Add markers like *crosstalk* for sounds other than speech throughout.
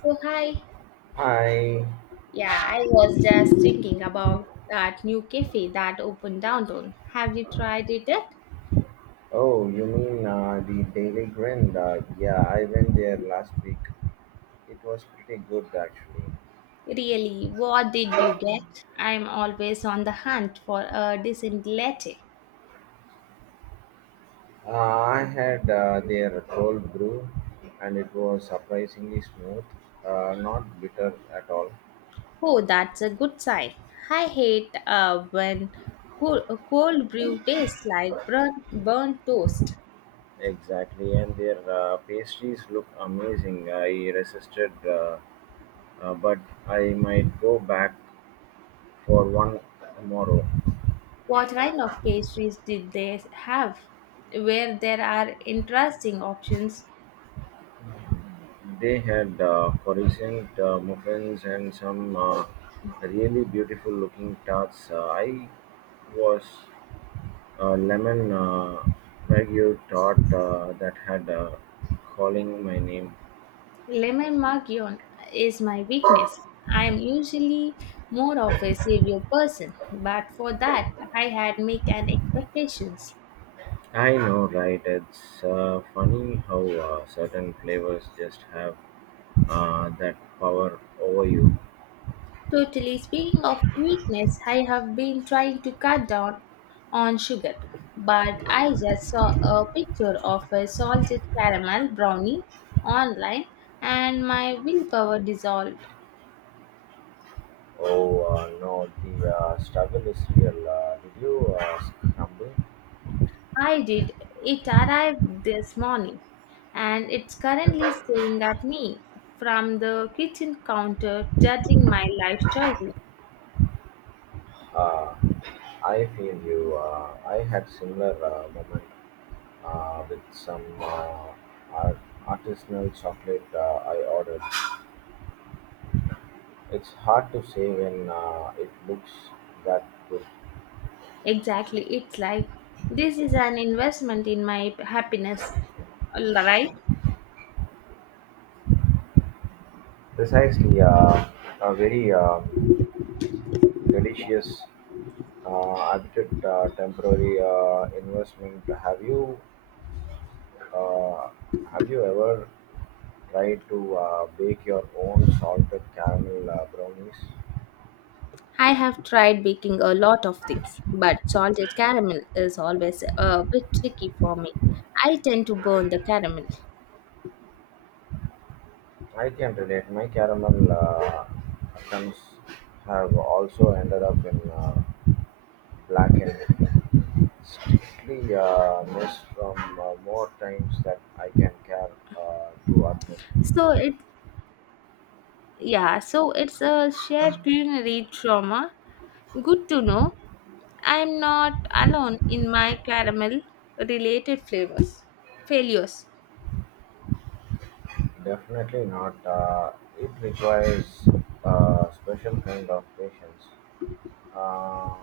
So hi. Hi. Yeah, I was just thinking about that new cafe that opened downtown. Have you tried it yet? Oh, you mean the Daily Grind? Yeah, I went there last week. It was pretty good actually. Really, what did you get? I'm always on the hunt for a decent latte. I had their cold brew and it was surprisingly smooth, not bitter at all. Oh, that's a good sign. I hate when cold, cold brew tastes like burnt toast. Exactly, and their pastries look amazing. I resisted, but I might go back for one tomorrow. What kind of pastries did they have? Where there are interesting options. They had coruscant muffins and some really beautiful-looking tarts. I was a lemon Wagyu tart that had calling my name. Lemon Magion is my weakness. I am usually more of a savior person, but for that I had make an expectations. I know, right? It's funny how certain flavors just have that power over you. Totally speaking of weakness, I have been trying to cut down on sugar, but I just saw a picture of a salted caramel brownie online and my willpower dissolved. Oh, no, the struggle is real. Did you crumble? I did. It arrived this morning and it's currently staring at me from the kitchen counter, judging my life choices. Uh, I feel you. I had similar moment with some art- artisanal chocolate I ordered. It's hard to say when it looks that good. Exactly. It's like this is an investment in my happiness, right? Precisely, a very delicious, arbitrate, temporary investment. Uh, have you ever tried to bake your own salted caramel brownies? I have tried baking a lot of things, but salted caramel is always a bit tricky for me. I tend to burn the caramel. I can relate. My caramel some have also ended up in blackened, strictly mess from more times that I can care to admit. So it yeah, so it's a shared culinary trauma. Good to know. I'm not alone in my caramel related flavors failures. Definitely not. It requires a special kind of patience. Uh,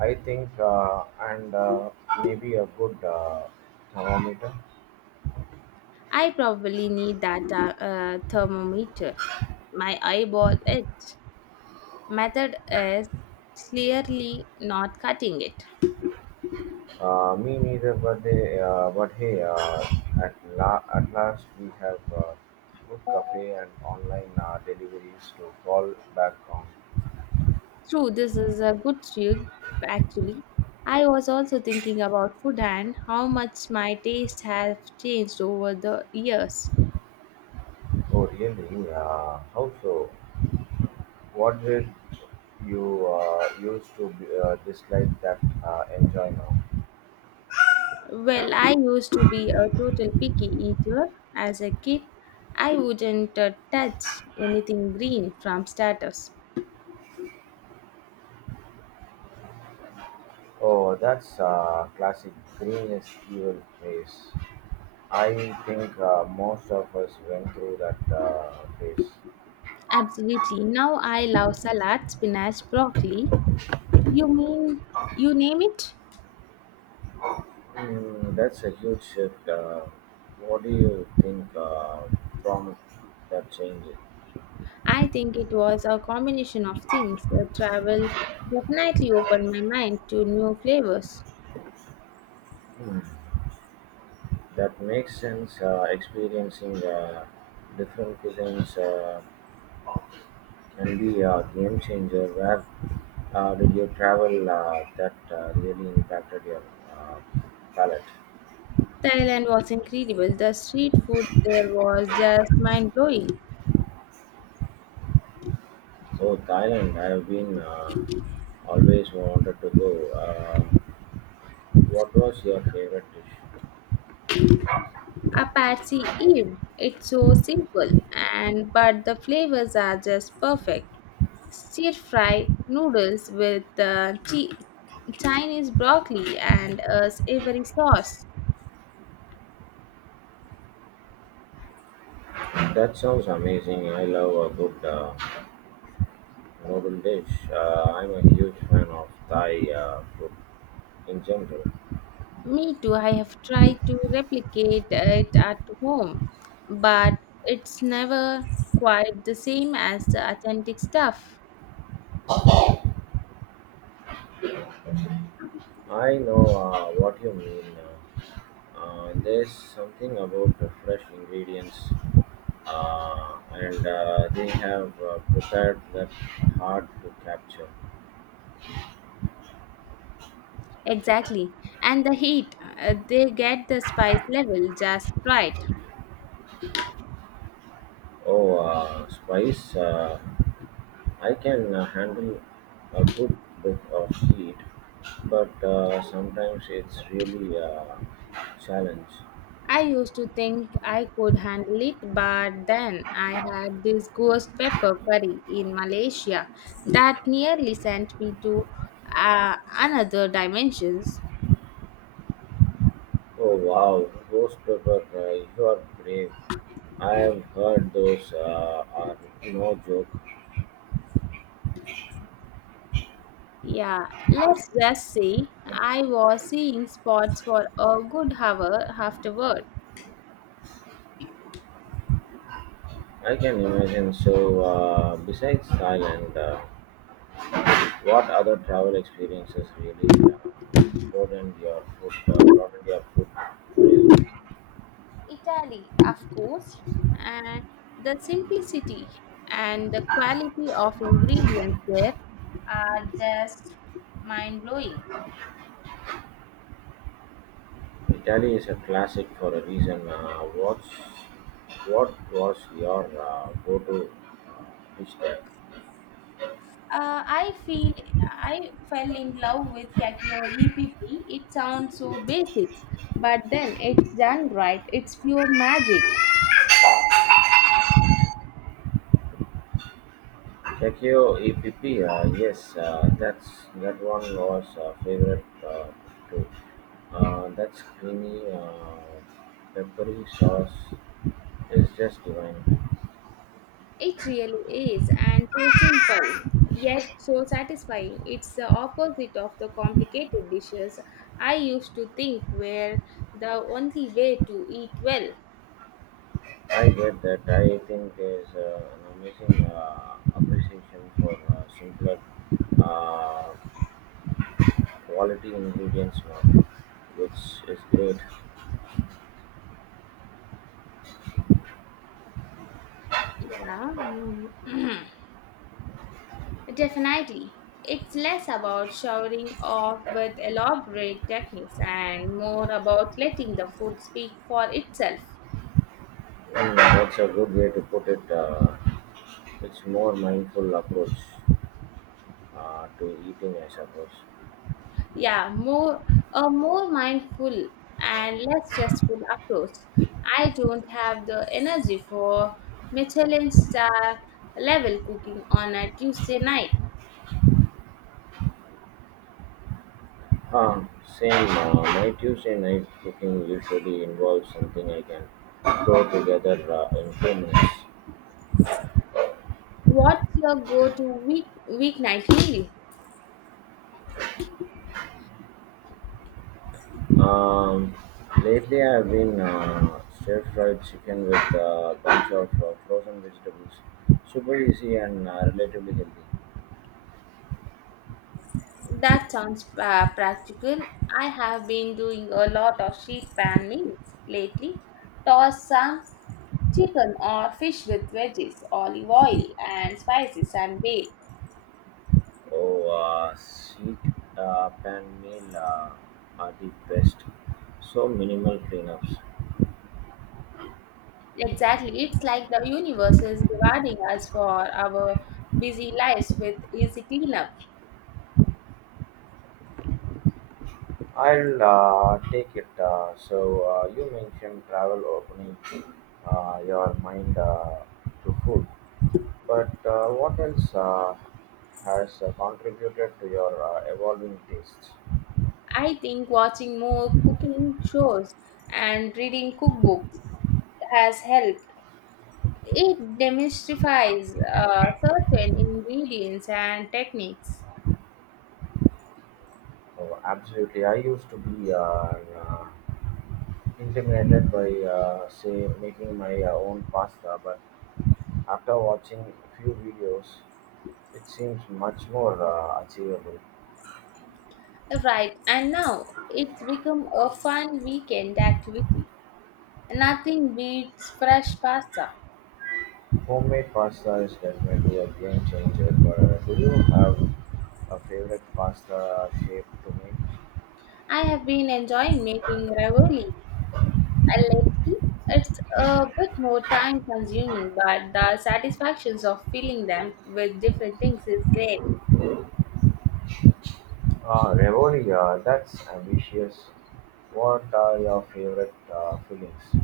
I think, and maybe a good thermometer. I probably need that thermometer. My eyeball it method is clearly not cutting it. Me neither, but but hey, at last we have good cafe and online deliveries to fall back on. True, this is a good trick actually. I was also thinking about food and how much my taste has changed over the years. Oh, really? How so? What did you used to be, dislike that enjoy now? Well, I used to be a total picky eater as a kid. I wouldn't touch anything green from starters. Oh, that's classic green is evil phase. I think most of us went through that phase. Absolutely. Now I love salad, spinach, broccoli. You mean you name it? Mm, that's a huge shift. What do you think prompted that change? I think it was a combination of things. The travel definitely opened my mind to new flavors. Hmm. That makes sense. Experiencing different cuisines can be a game changer. Where did you travel that really impacted your uh, palate? Thailand was incredible. The street food there was just mind blowing. Oh, Thailand. I have been always wanted to go. Uh, what was your favorite dish? A patsy Eve. It's so simple, and but the flavors are just perfect. Stir fry noodles with Chinese broccoli and a savory sauce. That sounds amazing. I love a good Mugundeish, I'm a huge fan of Thai food in general. Me too. I have tried to replicate it at home, but it's never quite the same as the authentic stuff. I know what you mean. There's something about the fresh ingredients, and they have prepared that hard to capture. Exactly, and the heat. They get the spice level just right. Oh, spice! I can handle a good bit of heat, but sometimes it's really a challenge. I used to think I could handle it, but then I had this ghost pepper curry in Malaysia that nearly sent me to another dimensions. Oh wow, ghost pepper! You are brave. I've heard those are no joke. Yeah, let's just say I was seeing spots for a good hour afterward. I can imagine. So, besides Thailand, what other travel experiences really broadened your food horizon? Italy, of course, and the simplicity and the quality of ingredients there are just mind blowing. Italy is a classic for a reason. What was your go-to dish there? I feel I fell in love with Kakyo EPP. It sounds so basics, but then it's done right. It's pure magic. Tokyo EPP, yes, that's that one was favorite too. That creamy peppery sauce is just divine. It really is, and so simple, yet so satisfying. It's the opposite of the complicated dishes I used to think were the only way to eat well. I get that. I think there's an amazing appreciation for simpler uh, quality ingredients now, which is great. Yeah. Mm. *clears throat* Definitely. It's less about showering off with elaborate techniques and more about letting the food speak for itself. And that's a good way to put it. It's more mindful approach to eating, I suppose. Yeah, more a more mindful and less stressful approach. I don't have the energy for Michelin star level cooking on a Tuesday night. Ah, same. My Tuesday night cooking usually involves something I can throw together in 2 minutes. What's your go-to week weeknight meal? Um, Lately, I've been stir fried chicken with a bunch of frozen vegetables. Super easy and relatively healthy. That sounds practical. I have been doing a lot of sheet pan meals lately. Toss some chicken or fish with veggies, olive oil, and spices and bake. Oh, sheet pan meal are the best. So minimal cleanups. Exactly. It's like the universe is rewarding us for our busy lives with easy cleanup. I'll take it. So you mentioned travel opening your mind to food, but what else has contributed to your evolving tastes? I think watching more cooking shows and reading cookbooks has helped. It demystifies certain ingredients and techniques. Oh, absolutely. I used to be intimidated by, say, making my own pasta, but after watching a few videos, it seems much more achievable. Right, and now it's become a fun weekend activity. Nothing beats fresh pasta. Homemade pasta is definitely a game changer, but do you have a favorite pasta shape to make? I have been enjoying making ravioli lately. It's a bit more time consuming, but the satisfactions of filling them with different things is great. Ah, ravioli, that's ambitious. What are your favorite fillings?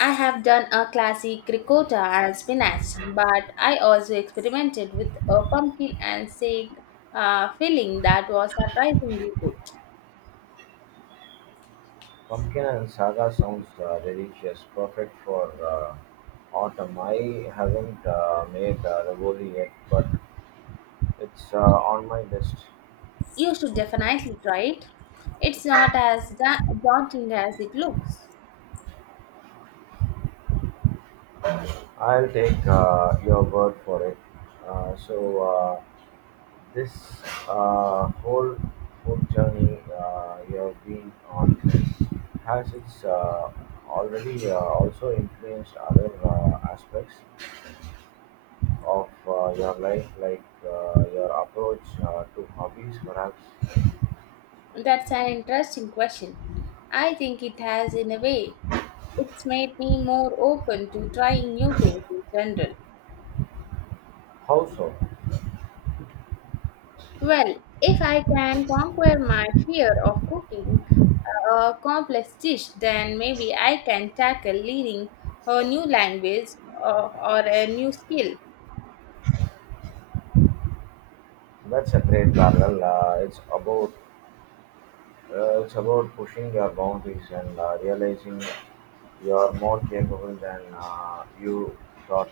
I have done a classic ricotta and spinach, but I also experimented with a pumpkin and sage filling that was surprisingly good. Pumpkin and saga sounds delicious, perfect for autumn. I haven't made ravioli yet, but it's on my list. You should definitely try it. It's not as daunting as it looks. I'll take your word for it. So this uh, whole whole journey you've been on has it's already also influenced other aspects of your life, like your approach to hobbies, perhaps. That's an interesting question. I think it has, in a way, it's made me more open to trying new things in general. How so? Well, if I can conquer my fear of cooking a complex dish, then maybe I can tackle learning a new language or a new skill. That's a great parallel. It's about pushing your boundaries and realizing you're more capable than you thought.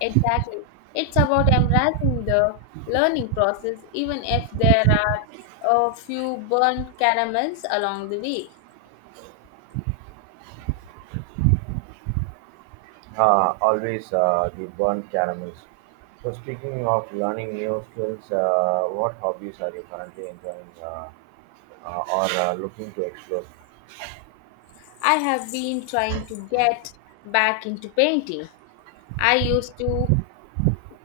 Exactly. It's about embracing the learning process, even if there are a few burnt caramels along the way. Always the burnt caramels. So speaking of learning new skills, what hobbies are you currently enjoying or looking to explore? I have been trying to get back into painting. I used to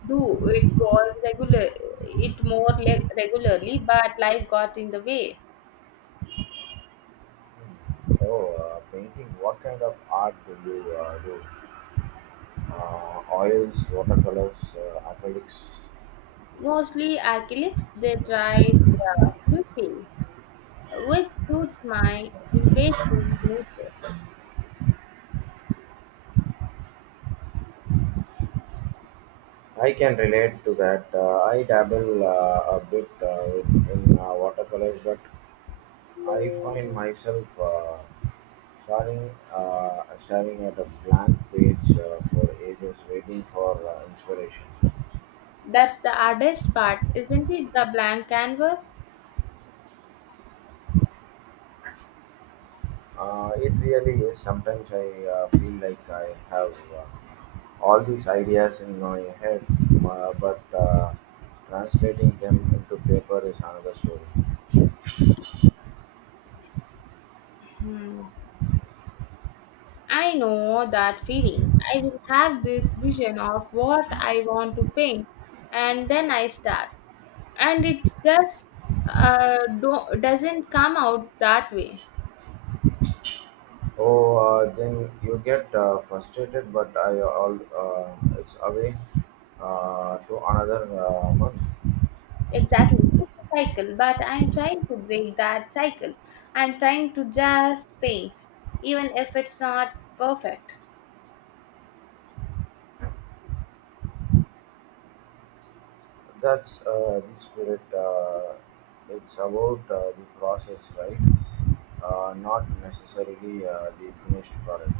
Do it was regular, it more le- regularly, but life got in the way. Oh, painting. What kind of art do you do? Oils, watercolors, acrylics. Mostly acrylics, they dry quickly, which suits my impatient nature. I can relate to that. I dabble a bit in watercolors, but I find myself staring at a blank page for ages, waiting for inspiration. That's the hardest part, isn't it? The blank canvas. It really is. Sometimes I feel like I have all these ideas in my head, but translating them into paper is another story. I know that feeling. I will have this vision of what I want to paint, and then I start, and it just doesn't come out that way. Oh, then you get frustrated, but I all it's away to another month. Exactly. It's a cycle, but I'm trying to break that cycle. I'm trying to just paint, even if it's not perfect. That's the spirit. It's about the process, right? Not necessarily the finished product.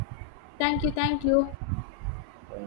Thank you.